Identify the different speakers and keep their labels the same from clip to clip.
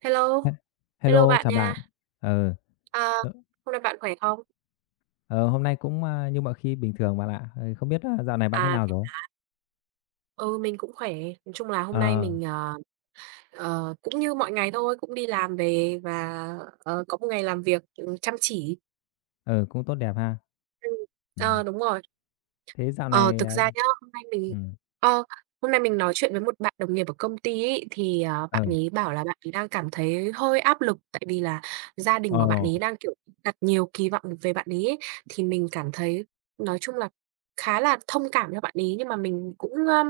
Speaker 1: Hello,
Speaker 2: He
Speaker 1: hello
Speaker 2: Hello,
Speaker 1: bạn
Speaker 2: chào
Speaker 1: nha.
Speaker 2: bạn. Ờ,
Speaker 1: À,
Speaker 2: ờ,
Speaker 1: hôm nay bạn khỏe không?
Speaker 2: ờ, hôm nay cũng, như mọi khi bình thường bạn ạ. Ờ, không biết, dạo này bạn thế
Speaker 1: À,
Speaker 2: nào
Speaker 1: thế
Speaker 2: rồi?
Speaker 1: ừ, mình cũng khỏe. Nói chung là hôm nay
Speaker 2: Ờ,
Speaker 1: mình, cũng như mọi ngày thôi, cũng đi làm về và, có một ngày làm việc, chăm chỉ.
Speaker 2: ừ, cũng tốt đẹp ha.
Speaker 1: Ừm,
Speaker 2: Ừm,
Speaker 1: đúng rồi.
Speaker 2: thế dạo
Speaker 1: Ờ,
Speaker 2: này,
Speaker 1: thực ra nhá,
Speaker 2: ừm,
Speaker 1: ờ, hôm nay mình nói chuyện với một bạn đồng nghiệp ở công ty ấy, thì,
Speaker 2: ờ,
Speaker 1: bạn ấy bảo là bạn ấy đang cảm thấy hơi áp lực, tại vì là gia đình của bạn
Speaker 2: ồ,
Speaker 1: ấy đang, kiểu, đặt nhiều kỳ vọng về bạn ấy ấy. Thì mình cảm thấy nói chung là khá là thông cảm cho bạn ấy, nhưng mà mình cũng, ưm,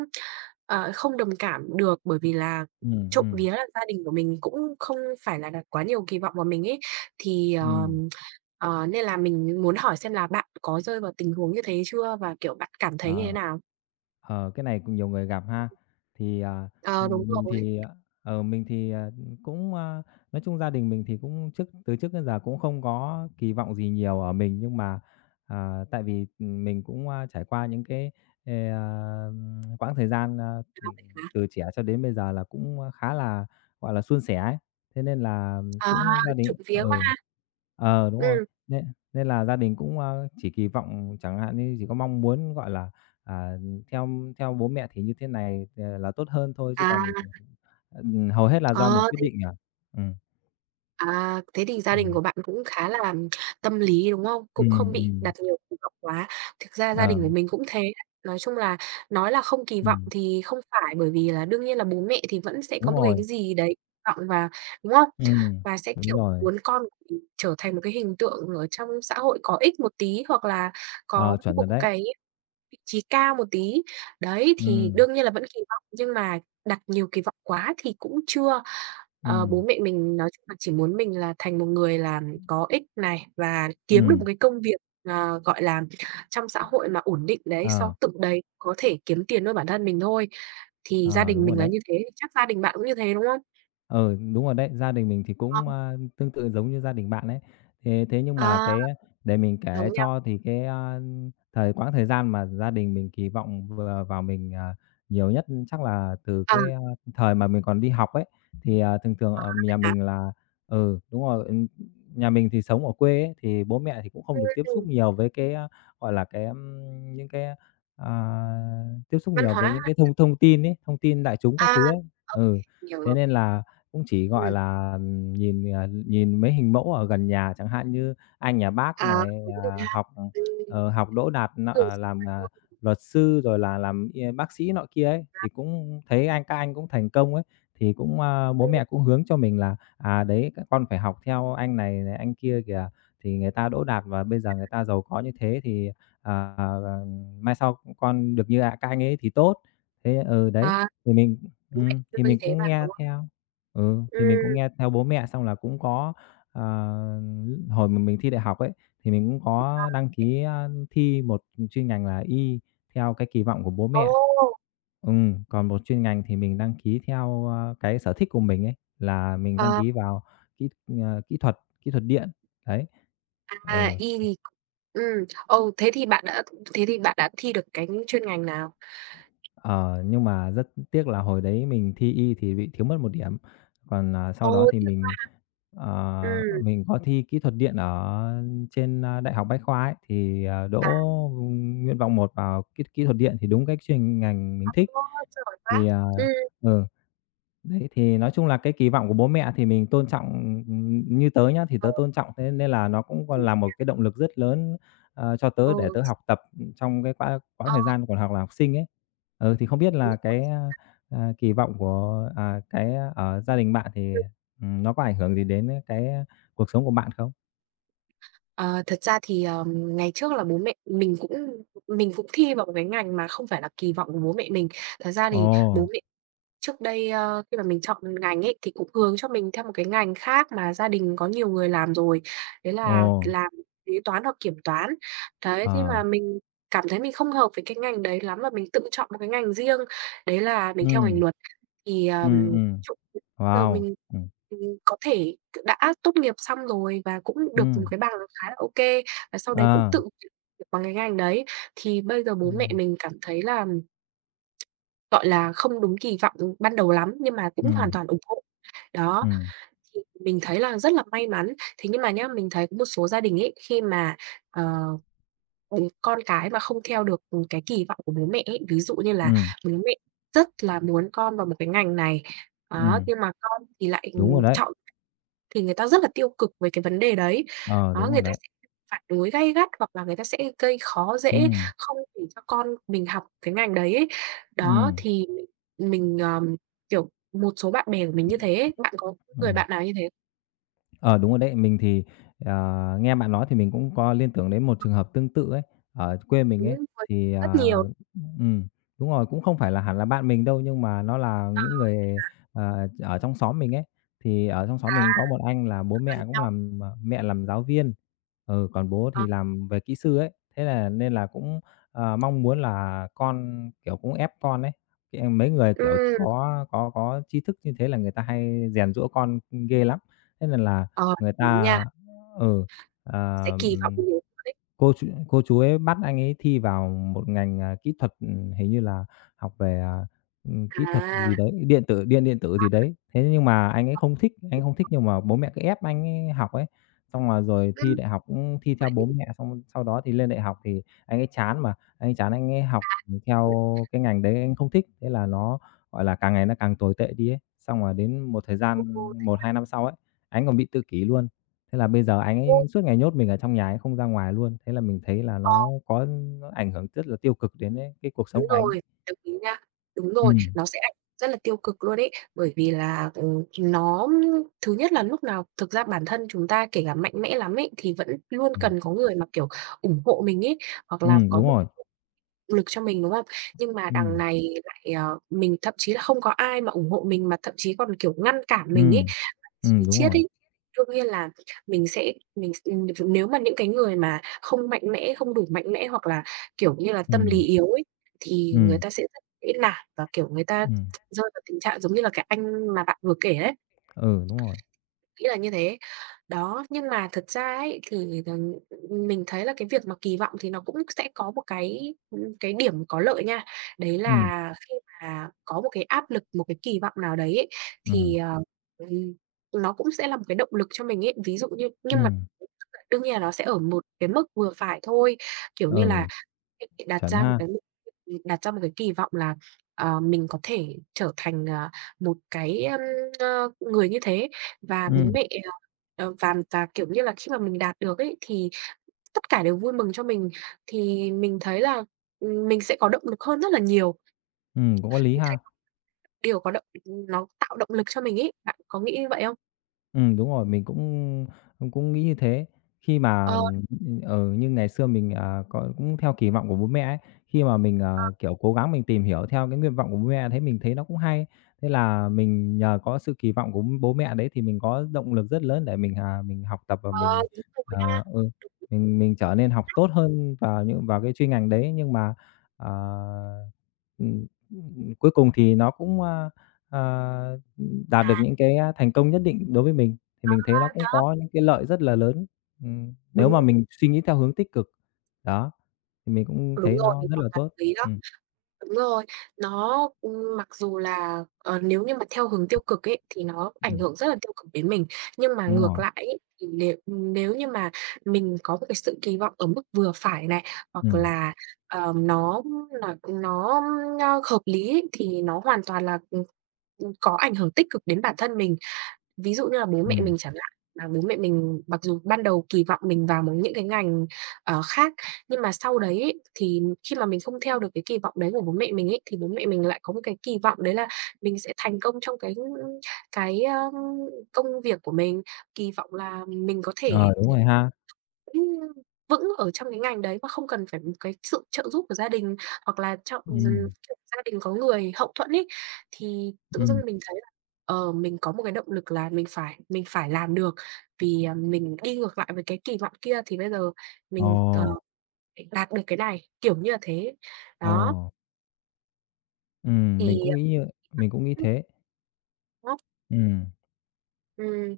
Speaker 1: ờ, không đồng cảm được, bởi vì là
Speaker 2: ừm,
Speaker 1: trộm
Speaker 2: ừm,
Speaker 1: vía là gia đình của mình cũng không phải là đặt quá nhiều kỳ vọng vào mình ấy. Thì, ờ
Speaker 2: ừm.
Speaker 1: Ờ, nên là mình muốn hỏi xem là bạn có rơi vào tình huống như thế chưa và, kiểu, bạn cảm thấy
Speaker 2: Ờ.
Speaker 1: như thế nào?
Speaker 2: Ờ, cái này cũng nhiều người gặp ha. Thì,
Speaker 1: Ờ, đúng
Speaker 2: mình
Speaker 1: rồi.
Speaker 2: thì, mình thì, cũng, nói chung gia đình mình thì cũng từ trước đến giờ cũng không có kỳ vọng gì nhiều ở mình, nhưng mà, tại vì, mình cũng, trải qua những cái, quãng thời gian, từ trẻ cho đến bây giờ là cũng, khá là, gọi là, suôn sẻ ấy, thế nên là
Speaker 1: À,
Speaker 2: cũng gia đình
Speaker 1: trộm vía quá
Speaker 2: ừ.
Speaker 1: ha.
Speaker 2: Ờ, đúng rồi,
Speaker 1: Ừm,
Speaker 2: nên nên là gia đình cũng, chỉ kỳ vọng chẳng hạn như chỉ có mong muốn, gọi là, À, theo theo bố mẹ thì như thế này, là tốt hơn thôi chứ
Speaker 1: à,
Speaker 2: còn, hầu hết là do mình
Speaker 1: ờ.
Speaker 2: quyết định à. Ừm,
Speaker 1: À, thế thì gia đình
Speaker 2: ừm,
Speaker 1: của bạn cũng khá là tâm lý, đúng không? Cũng
Speaker 2: ừm,
Speaker 1: không bị
Speaker 2: ừm,
Speaker 1: đặt nhiều kỳ vọng quá. Thực ra gia
Speaker 2: ờ,
Speaker 1: đình của mình cũng thế. Nói chung là nói là không kỳ vọng
Speaker 2: ừm,
Speaker 1: thì không phải, bởi vì là đương nhiên là bố mẹ thì vẫn sẽ có
Speaker 2: đúng
Speaker 1: một
Speaker 2: rồi,
Speaker 1: cái gì đấy kỳ vọng và đúng không?
Speaker 2: ừm,
Speaker 1: Và sẽ,
Speaker 2: đúng
Speaker 1: kiểu,
Speaker 2: rồi,
Speaker 1: muốn con của mình trở thành một cái hình tượng ở trong xã hội có ích một tí, hoặc là có
Speaker 2: ờ, chuẩn
Speaker 1: một
Speaker 2: rồi đấy.
Speaker 1: cái vị trí cao một tí. Đấy, thì
Speaker 2: Ừm,
Speaker 1: đương nhiên là vẫn kỳ vọng, nhưng mà đặt nhiều kỳ vọng quá thì cũng chưa. Ờ, bố
Speaker 2: ừm,
Speaker 1: mẹ mình nói chung là chỉ muốn mình là thành một người là có ích này, và kiếm được một
Speaker 2: ừm,
Speaker 1: cái công việc, gọi là, trong xã hội mà ổn định đấy, xong
Speaker 2: ờ,
Speaker 1: tự đấy có thể kiếm tiền nuôi bản thân mình thôi. Thì gia
Speaker 2: ờ,
Speaker 1: đình
Speaker 2: đúng rồi
Speaker 1: mình là
Speaker 2: đấy.
Speaker 1: như thế, chắc gia đình bạn cũng như thế, đúng không?
Speaker 2: Ừ, đúng rồi đấy, gia đình mình thì
Speaker 1: Ờ,
Speaker 2: cũng, tương tự giống như gia đình bạn ấy. Thế thế nhưng mà
Speaker 1: à,
Speaker 2: cái để mình
Speaker 1: giống
Speaker 2: kể
Speaker 1: nhau.
Speaker 2: cho thì cái, quãng thời gian mà gia đình mình kỳ vọng vừa vào mình, nhiều nhất chắc là từ
Speaker 1: À,
Speaker 2: cái, thời mà mình còn đi học ấy. Thì, thường thường ở
Speaker 1: thế
Speaker 2: nhà
Speaker 1: hả?
Speaker 2: mình là ừ, đúng rồi, nhà mình thì sống ở quê ấy, thì bố mẹ thì cũng không
Speaker 1: Ừm,
Speaker 2: được tiếp
Speaker 1: ừm,
Speaker 2: xúc nhiều với cái, gọi là, cái, ưm, những cái, à, tiếp xúc
Speaker 1: văn
Speaker 2: nhiều
Speaker 1: hóa
Speaker 2: với những
Speaker 1: ha?
Speaker 2: cái thông thông tin ấy, thông tin đại chúng
Speaker 1: À,
Speaker 2: các thứ ấy.
Speaker 1: ô kê,
Speaker 2: Ừ,
Speaker 1: hiểu
Speaker 2: thế
Speaker 1: rồi.
Speaker 2: nên là cũng chỉ, gọi
Speaker 1: Ừm,
Speaker 2: là, nhìn, nhìn mấy hình mẫu ở gần nhà, chẳng hạn như anh nhà bác
Speaker 1: à,
Speaker 2: này,
Speaker 1: đúng rồi ha.
Speaker 2: học,
Speaker 1: Ừm,
Speaker 2: học đỗ đạt làm, luật sư rồi là làm y bác sĩ nọ kia ấy, thì cũng thấy các anh cũng thành công ấy, thì cũng, bố mẹ cũng hướng cho mình là "À, đấy, các con phải học theo anh này này, anh kia kìa, thì người ta đỗ đạt và bây giờ người ta giàu có như thế thì, à, ờ, mai sau con được như, ạ các anh ấy thì tốt." Ừ, đấy,
Speaker 1: À,
Speaker 2: thì mình
Speaker 1: đúng vậy,
Speaker 2: thì
Speaker 1: luôn như
Speaker 2: mình
Speaker 1: thế
Speaker 2: cũng
Speaker 1: mà,
Speaker 2: nghe
Speaker 1: đúng không?
Speaker 2: theo. Ừ, thì mình cũng
Speaker 1: Ừm.
Speaker 2: nghe theo bố mẹ xong là cũng có, ờ, hồi mà mình thi đại học ấy, thì mình cũng có đăng ký, thi một chuyên ngành là Y theo cái kỳ vọng của bố
Speaker 1: Ồ!
Speaker 2: mẹ. Ừ, còn một chuyên ngành thì mình đăng ký theo, cái sở thích của mình ấy, là mình đăng
Speaker 1: Ờ,
Speaker 2: ký vào kỹ, kỹ thuật điện, đấy. Ừ.
Speaker 1: y thì ừm, ồ, thế thì bạn đã thi được cái chuyên ngành nào?
Speaker 2: Ờ, nhưng mà rất tiếc là hồi đấy mình thi Y thì bị thiếu mất một điểm, còn, sau đó
Speaker 1: Ồ,
Speaker 2: thì
Speaker 1: thế à? Ừm.
Speaker 2: mình có thi kỹ thuật điện ở trên, Đại học Bách Khoa ấy, thì, đỗ,
Speaker 1: À,
Speaker 2: nguyện vọng một vào kỹ kỹ thuật điện thì đúng cái chuyên ngành mình thích.
Speaker 1: ô, giỏi quá!
Speaker 2: Thì,
Speaker 1: Ừm.
Speaker 2: ừ. Đấy, thì nói chung là cái kỳ vọng của bố mẹ thì mình tôn trọng, như tớ nhá, thì
Speaker 1: Ờ,
Speaker 2: tớ tôn trọng, thế nên là nó cũng còn là một cái động lực rất lớn, cho tớ
Speaker 1: ừ,
Speaker 2: để tớ học tập, trong cái quãng quãng
Speaker 1: ờ,
Speaker 2: thời gian còn học là học sinh ấy. Ừ, thì không biết
Speaker 1: đúng
Speaker 2: là
Speaker 1: rồi.
Speaker 2: cái, kỳ vọng của, cái, ở gia đình bạn thì,
Speaker 1: Ừm.
Speaker 2: nó có ảnh hưởng gì đến cái, cuộc sống của bạn không?
Speaker 1: Ờ, thật ra thì, ngày trước là bố mẹ mình cũng thi vào một cái ngành mà không phải là kỳ vọng của bố mẹ mình. Thật ra thì bố
Speaker 2: Ồ,
Speaker 1: mẹ Trước đây, khi mà mình chọn ngành ấy, thì cũng hướng cho mình theo một cái ngành khác mà gia đình có nhiều người làm rồi, đấy
Speaker 2: ồ,
Speaker 1: là làm kế toán hoặc kiểm toán. Đấy, thế
Speaker 2: ờ,
Speaker 1: mà mình cảm thấy mình không hợp với cái ngành đấy lắm và mình tự chọn một cái ngành riêng, đấy là mình theo ngành
Speaker 2: ừm,
Speaker 1: luật. Thì,
Speaker 2: ừm, ừm,
Speaker 1: trộm giờ
Speaker 2: wow,
Speaker 1: mình,
Speaker 2: ừm,
Speaker 1: ừm, có thể đã tốt nghiệp xong rồi và cũng được một
Speaker 2: ừm,
Speaker 1: cái bằng khá là ok và sau đấy cũng
Speaker 2: ờ,
Speaker 1: tự việc bằng cái ngành đấy. Thì bây giờ bố mẹ
Speaker 2: ừm,
Speaker 1: mình cảm thấy là gọi là, không đúng kỳ vọng, ban đầu lắm, nhưng mà cũng hoàn
Speaker 2: ừm,
Speaker 1: toàn ủng hộ. Đó,
Speaker 2: ừm,
Speaker 1: thì mình thấy là rất là may mắn. Thế nhưng mà nhá, mình thấy có một số gia đình ấy, khi mà, ờ, con cái mà không theo được, cái kỳ vọng của bố mẹ ấy, ví dụ như là
Speaker 2: ừm,
Speaker 1: bố mẹ rất là muốn con vào một cái ngành này, đó,
Speaker 2: ừm,
Speaker 1: nhưng mà con thì lại,
Speaker 2: đúng rồi đấy.
Speaker 1: chọn thì người ta rất là tiêu cực về cái vấn đề đấy.
Speaker 2: Ờ,
Speaker 1: Đó,
Speaker 2: đúng
Speaker 1: người
Speaker 2: rồi
Speaker 1: ta
Speaker 2: đấy.
Speaker 1: sẽ phản đối gay gắt hoặc là người ta sẽ gây khó
Speaker 2: ừ
Speaker 1: dễ, không để cho con mình học cái ngành đấy ấy.
Speaker 2: ừ
Speaker 1: Đó, thì mình, kiểu, một số bạn bè của mình như thế ấy, bạn có
Speaker 2: ừ
Speaker 1: người bạn nào như thế?
Speaker 2: Ờ, đúng rồi đấy. Mình thì, ờ, nghe bạn nói thì mình cũng có liên tưởng đến một trường hợp tương tự ấy, ở quê mình
Speaker 1: Đúng
Speaker 2: ấy,
Speaker 1: rồi,
Speaker 2: thì,
Speaker 1: rất nhiều.
Speaker 2: ừm, đúng rồi, cũng không phải là hẳn là bạn mình đâu, nhưng mà nó là
Speaker 1: Ờ,
Speaker 2: những người, ở trong xóm mình ấy. Thì ở trong xóm
Speaker 1: à,
Speaker 2: mình có một anh là bố mẹ cũng
Speaker 1: nhau
Speaker 2: làm mẹ làm giáo viên, ừ, còn bố
Speaker 1: ờ,
Speaker 2: thì làm về kỹ sư ấy, thế là nên là cũng, mong muốn là con, kiểu, cũng ép con ấy. Cái mấy người, kiểu,
Speaker 1: ừm,
Speaker 2: có tri thức như thế là người ta hay rèn giũa con, ghê lắm. Thế nên là
Speaker 1: ờ,
Speaker 2: Người
Speaker 1: đúng nha,
Speaker 2: ta ừ,
Speaker 1: sẽ
Speaker 2: ờ,
Speaker 1: kỳ vọng
Speaker 2: ừm,
Speaker 1: nhiều hơn ấy.
Speaker 2: cô chú ấy bắt anh ấy thi vào một ngành, kỹ thuật, hình như là học về, kỹ thuật
Speaker 1: À,
Speaker 2: gì đấy, điện tử điện điện tử gì đấy. Thế nhưng mà anh ấy không thích, anh không thích nhưng mà bố mẹ cứ ép anh ấy học ấy, xong là rồi
Speaker 1: ừm,
Speaker 2: thi đại học cũng thi
Speaker 1: vậy
Speaker 2: theo
Speaker 1: thì
Speaker 2: bố mẹ, xong sau đó thì lên đại học thì anh ấy chán mà, anh ấy chán anh ấy học, theo cái ngành đấy anh không thích, thế là nó, gọi là, càng ngày nó càng tồi tệ đi ấy. Xong rồi đến một thời gian một 2 năm sau ấy, anh còn bị tự kỷ luôn. Thế là bây giờ anh ấy suốt ngày nhốt mình ở trong nhà ấy không ra ngoài luôn, thế là mình thấy là
Speaker 1: ờ.
Speaker 2: có nó ảnh hưởng rất là tiêu cực đến cái cuộc
Speaker 1: Đúng
Speaker 2: sống của anh ấy.
Speaker 1: rồi, đồng ý nha. Đúng rồi,
Speaker 2: Ừm,
Speaker 1: nó sẽ ảnh hưởng rất là tiêu cực luôn ấy, bởi vì là, nó thứ nhất là lúc nào thực ra bản thân chúng ta kể cả mạnh mẽ lắm ấy, thì vẫn luôn
Speaker 2: ừm,
Speaker 1: cần có người mà, kiểu, ủng hộ mình ấy, hoặc là có
Speaker 2: đúng
Speaker 1: một
Speaker 2: rồi.
Speaker 1: cái động lực cho mình, đúng không? Nhưng mà đằng
Speaker 2: Ừm,
Speaker 1: này lại, mình thậm chí là không có ai mà ủng hộ mình, mà thậm chí còn, kiểu, ngăn cản mình ấy,
Speaker 2: ừm,
Speaker 1: chi
Speaker 2: đúng
Speaker 1: chiết
Speaker 2: rồi.
Speaker 1: ấy. Đương nhiên là mình sẽ mình s nếu mà những cái người mà không mạnh mẽ, không đủ mạnh mẽ hoặc là, kiểu như là, tâm lý
Speaker 2: Ừm,
Speaker 1: yếu ấy, thì người
Speaker 2: ừm,
Speaker 1: ta sẽ rất dễ nản và, kiểu, người ta
Speaker 2: ừm,
Speaker 1: rơi vào tình trạng giống như là cái anh mà bạn vừa kể đấy.
Speaker 2: ừ, đúng rồi.
Speaker 1: Nghĩ là như thế. Đó, nhưng mà thật ra ấy thì, ừm, mình thấy là cái việc mà kỳ vọng thì nó cũng sẽ có một cái điểm có lợi nha. Đấy
Speaker 2: Ừm,
Speaker 1: là khi mà có một cái áp lực, một cái kỳ vọng nào đấy ấy, thì,
Speaker 2: ừm,
Speaker 1: ừm, nó cũng sẽ là một cái động lực cho mình ấy. Ví dụ như nhưng mà
Speaker 2: ừm,
Speaker 1: đương nhiên là nó sẽ ở một cái mức vừa phải thôi, kiểu như là
Speaker 2: ừ,
Speaker 1: việc bị đặt
Speaker 2: chuẩn
Speaker 1: ra một
Speaker 2: ha.
Speaker 1: cái mục đặt ra một cái kỳ vọng là, mình có thể trở thành, một cái, người như thế và bố
Speaker 2: Ừm,
Speaker 1: mẹ, và kiểu như là, khi mà mình đạt được ấy thì tất cả đều vui mừng cho mình, thì mình thấy là, mình sẽ có động lực hơn rất là nhiều.
Speaker 2: cũng có lý
Speaker 1: Mình thấy
Speaker 2: ha.
Speaker 1: điều có động nó tạo động lực cho mình ấy, bạn có nghĩ như vậy không?
Speaker 2: Ừ đúng rồi, mình cũng cũng cũng nghĩ như thế. Khi mà,
Speaker 1: Ờ,
Speaker 2: ừ, như ngày xưa mình, có cũng theo kỳ vọng của bố mẹ ấy, khi mà mình, kiểu, cố gắng mình tìm hiểu theo cái nguyện vọng của bố mẹ thấy mình thấy nó cũng hay. Thế là mình nhờ có sự kỳ vọng của bố mẹ đấy thì mình có động lực rất lớn để mình, mình học tập và
Speaker 1: ờ,
Speaker 2: mình,
Speaker 1: đúng rồi ha.
Speaker 2: ừ, mình trở nên học tốt hơn vào cái chuyên ngành đấy. Nhưng mà, ờ, cuối cùng thì nó cũng, a, à đạt được
Speaker 1: À,
Speaker 2: những cái, thành công nhất định đối với mình, thì mình thấy nó cũng
Speaker 1: đó,
Speaker 2: có những cái lợi rất là lớn. Nếu
Speaker 1: đúng
Speaker 2: mà mình suy nghĩ theo hướng tích cực, đó, thì mình cũng
Speaker 1: Đúng
Speaker 2: thấy
Speaker 1: rồi,
Speaker 2: nó
Speaker 1: mình
Speaker 2: rất
Speaker 1: học
Speaker 2: là
Speaker 1: nhạc
Speaker 2: tốt.
Speaker 1: lý đó.
Speaker 2: Ừm,
Speaker 1: Đúng rồi, nó, mặc dù là, nếu như mà theo hướng tiêu cực ấy, thì nó ảnh
Speaker 2: ừm,
Speaker 1: hưởng rất là tiêu cực đến mình, nhưng mà
Speaker 2: đúng
Speaker 1: ngược
Speaker 2: rồi,
Speaker 1: lại ấy, thì nếu nếu như mà mình có một cái sự kỳ vọng ở mức vừa phải này, hoặc
Speaker 2: ừm,
Speaker 1: là, ờ, nó nó, hợp lý ấy, thì nó hoàn toàn là, có ảnh hưởng tích cực đến bản thân mình. Ví dụ như là bố mẹ
Speaker 2: ừm,
Speaker 1: mình chẳng hạn, mà bố mẹ mình mặc dù ban đầu kỳ vọng mình vào một những cái ngành, khác, nhưng mà sau đấy ấy, thì khi mà mình không theo được cái kỳ vọng đấy của bố mẹ mình ấy, thì bố mẹ mình lại có một cái kỳ vọng đấy là mình sẽ thành công trong cái, công việc của mình, kỳ vọng là mình có
Speaker 2: ờ,
Speaker 1: thể
Speaker 2: đúng rồi ha.
Speaker 1: Ừm, vững ở trong cái ngành đấy mà không cần phải một cái sự trợ giúp của gia đình hoặc là trong gi
Speaker 2: Ừm,
Speaker 1: kiểu gia đình có người hậu thuẫn ấy, thì tự dưng
Speaker 2: ừm,
Speaker 1: mình thấy là, mình có một cái động lực là mình phải làm được, vì, mình đi ngược lại với cái kỳ vọng kia thì bây giờ
Speaker 2: ồ,
Speaker 1: mình, phải đạt được cái này, kiểu như là thế.
Speaker 2: ồ,
Speaker 1: Đó,
Speaker 2: ừm, mình
Speaker 1: thì
Speaker 2: cũng nghĩ như mình cũng nghĩ
Speaker 1: ừm,
Speaker 2: thế.
Speaker 1: ờ,
Speaker 2: Ừm.
Speaker 1: ừm,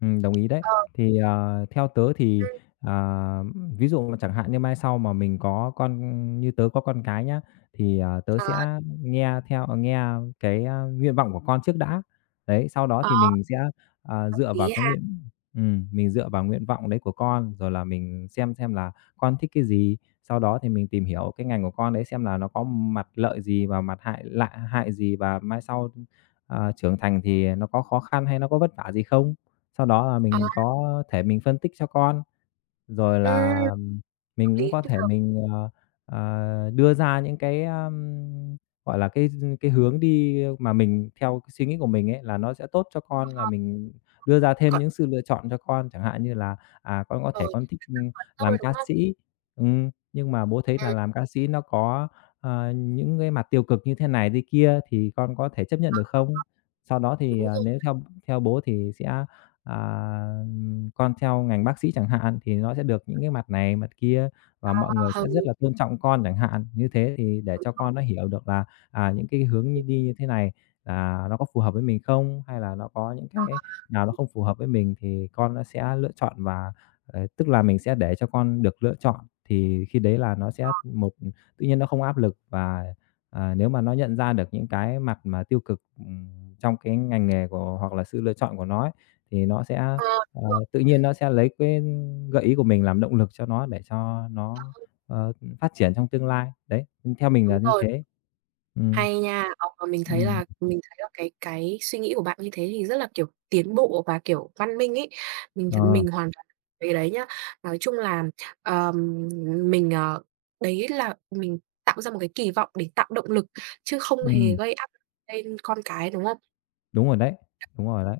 Speaker 2: Đồng ý đấy. Thì, theo tớ thì, à, ví dụ mà chẳng hạn như mai sau mà mình có con như tớ có con cái nhá, thì, tớ
Speaker 1: ờ,
Speaker 2: sẽ nghe theo nghe cái, nguyện vọng của con trước đã. Đấy, sau đó
Speaker 1: ờ,
Speaker 2: thì mình sẽ,
Speaker 1: hợp
Speaker 2: dựa vào
Speaker 1: lý
Speaker 2: cái
Speaker 1: ha.
Speaker 2: nguyện mình dựa vào nguyện vọng đấy của con, rồi là mình xem là con thích cái gì, sau đó thì mình tìm hiểu cái ngành của con đấy xem là nó có mặt lợi gì và mặt hại lại hại gì và mai sau, trưởng thành thì nó có khó khăn hay nó có vất vả gì không? Sau đó là
Speaker 1: Ờ,
Speaker 2: mình có thể mình phân tích cho con, rồi
Speaker 1: ừm,
Speaker 2: là
Speaker 1: hợp
Speaker 2: mình cũng
Speaker 1: lý,
Speaker 2: có thể mình, đưa ra những cái, gọi là, cái hướng đi mà mình theo cái suy nghĩ của mình ấy là nó sẽ tốt cho con, là mình đưa ra thêm
Speaker 1: còn
Speaker 2: những sự lựa chọn cho con, chẳng hạn như là, con có
Speaker 1: ờ,
Speaker 2: thể con thích,
Speaker 1: rồi,
Speaker 2: làm
Speaker 1: đúng
Speaker 2: ca
Speaker 1: không?
Speaker 2: sĩ, nhưng mà bố thấy là
Speaker 1: Ừm,
Speaker 2: làm ca sĩ nó có, những cái mặt tiêu cực như thế này, thế kia thì con có thể chấp nhận được không? Sau đó thì,
Speaker 1: đúng rồi,
Speaker 2: nếu theo theo bố thì sẽ, à con theo ngành bác sĩ chẳng hạn, thì nó sẽ được những cái mặt này, mặt kia và
Speaker 1: ờ,
Speaker 2: mọi người sẽ
Speaker 1: hợp lý.
Speaker 2: rất là tôn trọng con chẳng hạn. Như thế thì để cho con nó hiểu được là, những cái hướng như đi như thế này là nó có phù hợp với mình không? Hay là nó có những cái nào nó không phù hợp với mình thì con nó sẽ lựa chọn và, tức là mình sẽ để cho con được lựa chọn, thì khi đấy là nó sẽ một tự nhiên nó không áp lực và, nếu mà nó nhận ra được những cái mặt mà tiêu cực, trong cái ngành nghề của hoặc là sự lựa chọn của nó ấy, thì nó sẽ,
Speaker 1: Ờ,
Speaker 2: ờ
Speaker 1: đúng rồi,
Speaker 2: Tự nhiên nó sẽ lấy cái gợi ý của mình làm động lực cho nó để cho nó, ờ, phát triển trong tương lai. Đấy, theo mình
Speaker 1: đúng
Speaker 2: là như
Speaker 1: rồi,
Speaker 2: thế. Ừm,
Speaker 1: hay nha. Ờ, mà
Speaker 2: ừm,
Speaker 1: mình thấy là cái suy nghĩ của bạn như thế thì rất là, kiểu, tiến bộ và, kiểu, văn minh ấy.
Speaker 2: ờ,
Speaker 1: Mình hoàn toàn cái đấy nhá. Nói chung là, ờm, mình, ờ đấy là mình tạo ra một cái kỳ vọng để tạo động lực, chứ không hề
Speaker 2: ừm,
Speaker 1: gây áp lực lên con cái, đúng không?
Speaker 2: đúng rồi đấy, đúng rồi đấy.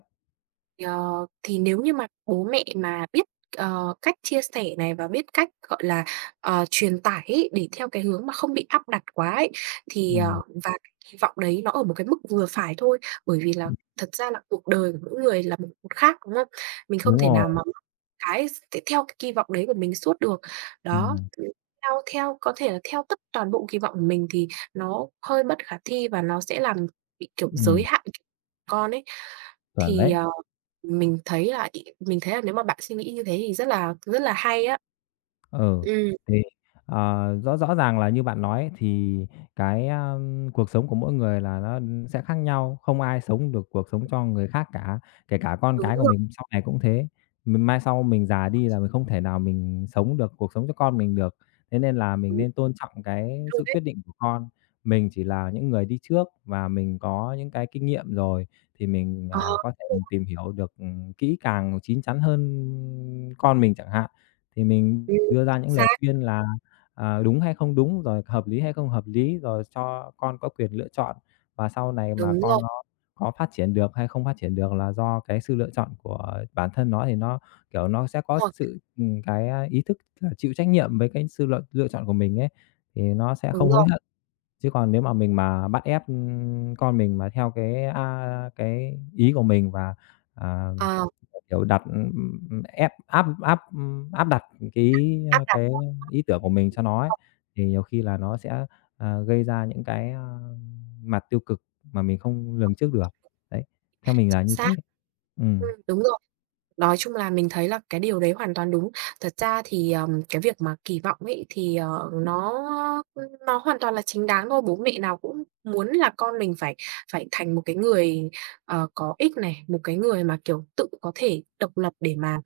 Speaker 1: Ờ, thì nếu như mà bố mẹ mà biết, cách chia sẻ này và biết cách, gọi là, truyền tải ấy, để theo cái hướng mà không bị áp đặt quá ấy, thì, ờ
Speaker 2: Ừm,
Speaker 1: và cái kỳ vọng đấy nó ở một cái mức vừa phải thôi, bởi vì là
Speaker 2: ừm,
Speaker 1: thật ra là cuộc đời của mỗi người là một một khác, đúng không? Mình không
Speaker 2: đúng
Speaker 1: thể nào
Speaker 2: rồi,
Speaker 1: mà cái s theo cái kỳ vọng đấy của mình suốt được. Đó,
Speaker 2: ừm,
Speaker 1: theo theo có thể là theo tất toàn bộ kỳ vọng của mình thì nó hơi bất khả thi và nó sẽ làm bị, kiểu, giới
Speaker 2: ừm,
Speaker 1: hạn con ấy.
Speaker 2: chuẩn
Speaker 1: Thì,
Speaker 2: đấy.
Speaker 1: ờ mình thấy là nếu mà bạn suy nghĩ như thế thì rất là hay á.
Speaker 2: Ừ,
Speaker 1: Ừm,
Speaker 2: thì, rõ rõ ràng là như bạn nói thì cái, cuộc sống của mỗi người là nó sẽ khác nhau, không ai sống được cuộc sống cho người khác cả, kể cả con
Speaker 1: đúng
Speaker 2: cái của
Speaker 1: rồi,
Speaker 2: mình sau này cũng thế. Mình mai sau mình già đi là mình không thể nào mình sống được cuộc sống cho con mình được, thế nên là mình
Speaker 1: đúng
Speaker 2: nên tôn trọng cái
Speaker 1: luôn
Speaker 2: sự
Speaker 1: đấy.
Speaker 2: quyết định của con. Mình chỉ là những người đi trước và mình có những cái kinh nghiệm rồi thì mình,
Speaker 1: Ờ,
Speaker 2: có thể
Speaker 1: đúng rồi,
Speaker 2: tìm hiểu được, kỹ càng, chín chắn hơn con mình chẳng hạn. Thì mình
Speaker 1: ừm,
Speaker 2: đưa ra
Speaker 1: chính
Speaker 2: những lời
Speaker 1: xác,
Speaker 2: khuyên là, đúng hay không đúng, rồi hợp lý hay không hợp lý, rồi cho con có quyền lựa chọn. Và sau này mà
Speaker 1: đúng
Speaker 2: con
Speaker 1: rồi,
Speaker 2: nó có phát triển được hay không phát triển được là do cái sự lựa chọn của bản thân nó thì nó, kiểu, nó sẽ
Speaker 1: đúng
Speaker 2: có
Speaker 1: rồi,
Speaker 2: sự, cái, ý thức là chịu trách nhiệm với cái sự lựa lựa chọn của mình ấy, thì nó sẽ
Speaker 1: đúng
Speaker 2: không hối
Speaker 1: rồi,
Speaker 2: hận. Chứ còn nếu mà mình mà bắt ép, con mình mà theo cái, cái ý của mình và, à
Speaker 1: ờ,
Speaker 2: Kiểu, đặt, ép áp áp, áp đặt cái,
Speaker 1: áp đặt
Speaker 2: cái ý tưởng của mình cho nó ấy, thì nhiều khi là nó sẽ, gây ra những cái, mặt tiêu cực mà mình không lường trước được. Đấy, theo
Speaker 1: chính
Speaker 2: mình là như
Speaker 1: xác,
Speaker 2: thế. Ừm,
Speaker 1: đúng rồi. Nói chung là mình thấy là cái điều đấy hoàn toàn đúng. Thật ra thì, cái việc mà kỳ vọng ấy thì, nó hoàn toàn là chính đáng thôi. Bố mẹ nào cũng muốn là con mình phải phải thành một cái người, có ích này, một cái người mà, kiểu, tự có thể độc lập để mà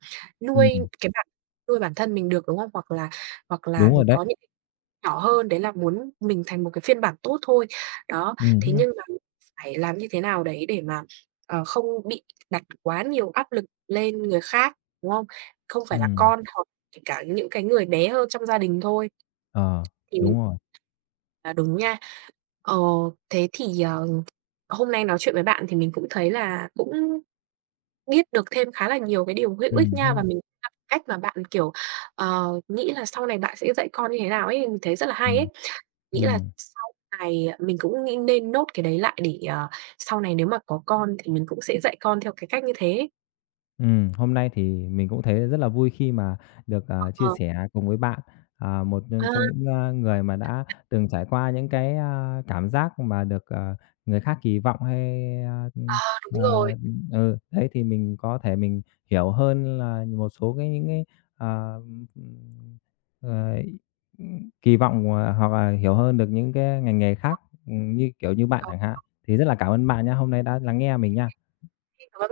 Speaker 1: nuôi
Speaker 2: ừm,
Speaker 1: cái bản nuôi bản thân mình được, đúng không? Hoặc là
Speaker 2: đúng rồi đấy.
Speaker 1: có những nhỏ hơn, đấy là muốn mình thành một cái phiên bản tốt thôi. Đó,
Speaker 2: Ừm
Speaker 1: thế
Speaker 2: hưm,
Speaker 1: nhưng mà phải làm như thế nào đấy để mà, không bị đặt quá nhiều áp lực lên người khác, đúng không? Không phải là
Speaker 2: ừm,
Speaker 1: con hoặc kể cả những cái người bé hơn trong gia đình thôi.
Speaker 2: ờ,
Speaker 1: Thì mình
Speaker 2: đúng rồi.
Speaker 1: là đúng nha. Ờ, thế thì, hôm nay nói chuyện với bạn thì mình cũng thấy là cũng biết được thêm khá là nhiều cái điều hữu ích
Speaker 2: Ừm
Speaker 1: nha, và
Speaker 2: hưm,
Speaker 1: mình gặp cách mà bạn, kiểu, nghĩ là sau này bạn sẽ dạy con như thế nào ấy, mình thấy rất là hay
Speaker 2: ừm,
Speaker 1: ấy. Nghĩ là
Speaker 2: ừm.
Speaker 1: sau này mình cũng nghĩ nên nốt cái đấy lại để, sau này nếu mà có con thì mình cũng sẽ dạy con theo cái cách như thế.
Speaker 2: Hôm nay thì mình cũng thấy rất là vui khi mà được, chia
Speaker 1: Ờ,
Speaker 2: sẻ cùng với bạn, một
Speaker 1: à,
Speaker 2: nhân trong những, người mà đã từng trải qua những cái, cảm giác mà được, người khác kỳ vọng hay, ờ,
Speaker 1: Đúng rồi.
Speaker 2: ừ, đấy, thì mình có thể mình hiểu hơn là một số cái những cái, ờ, ừm, ờ, kỳ vọng, hoặc là hiểu hơn được những cái ngành nghề khác, như kiểu như bạn chẳng hạn. Thì rất là cảm ơn bạn nhé hôm nay đã lắng nghe mình nha.
Speaker 1: Khi mà ba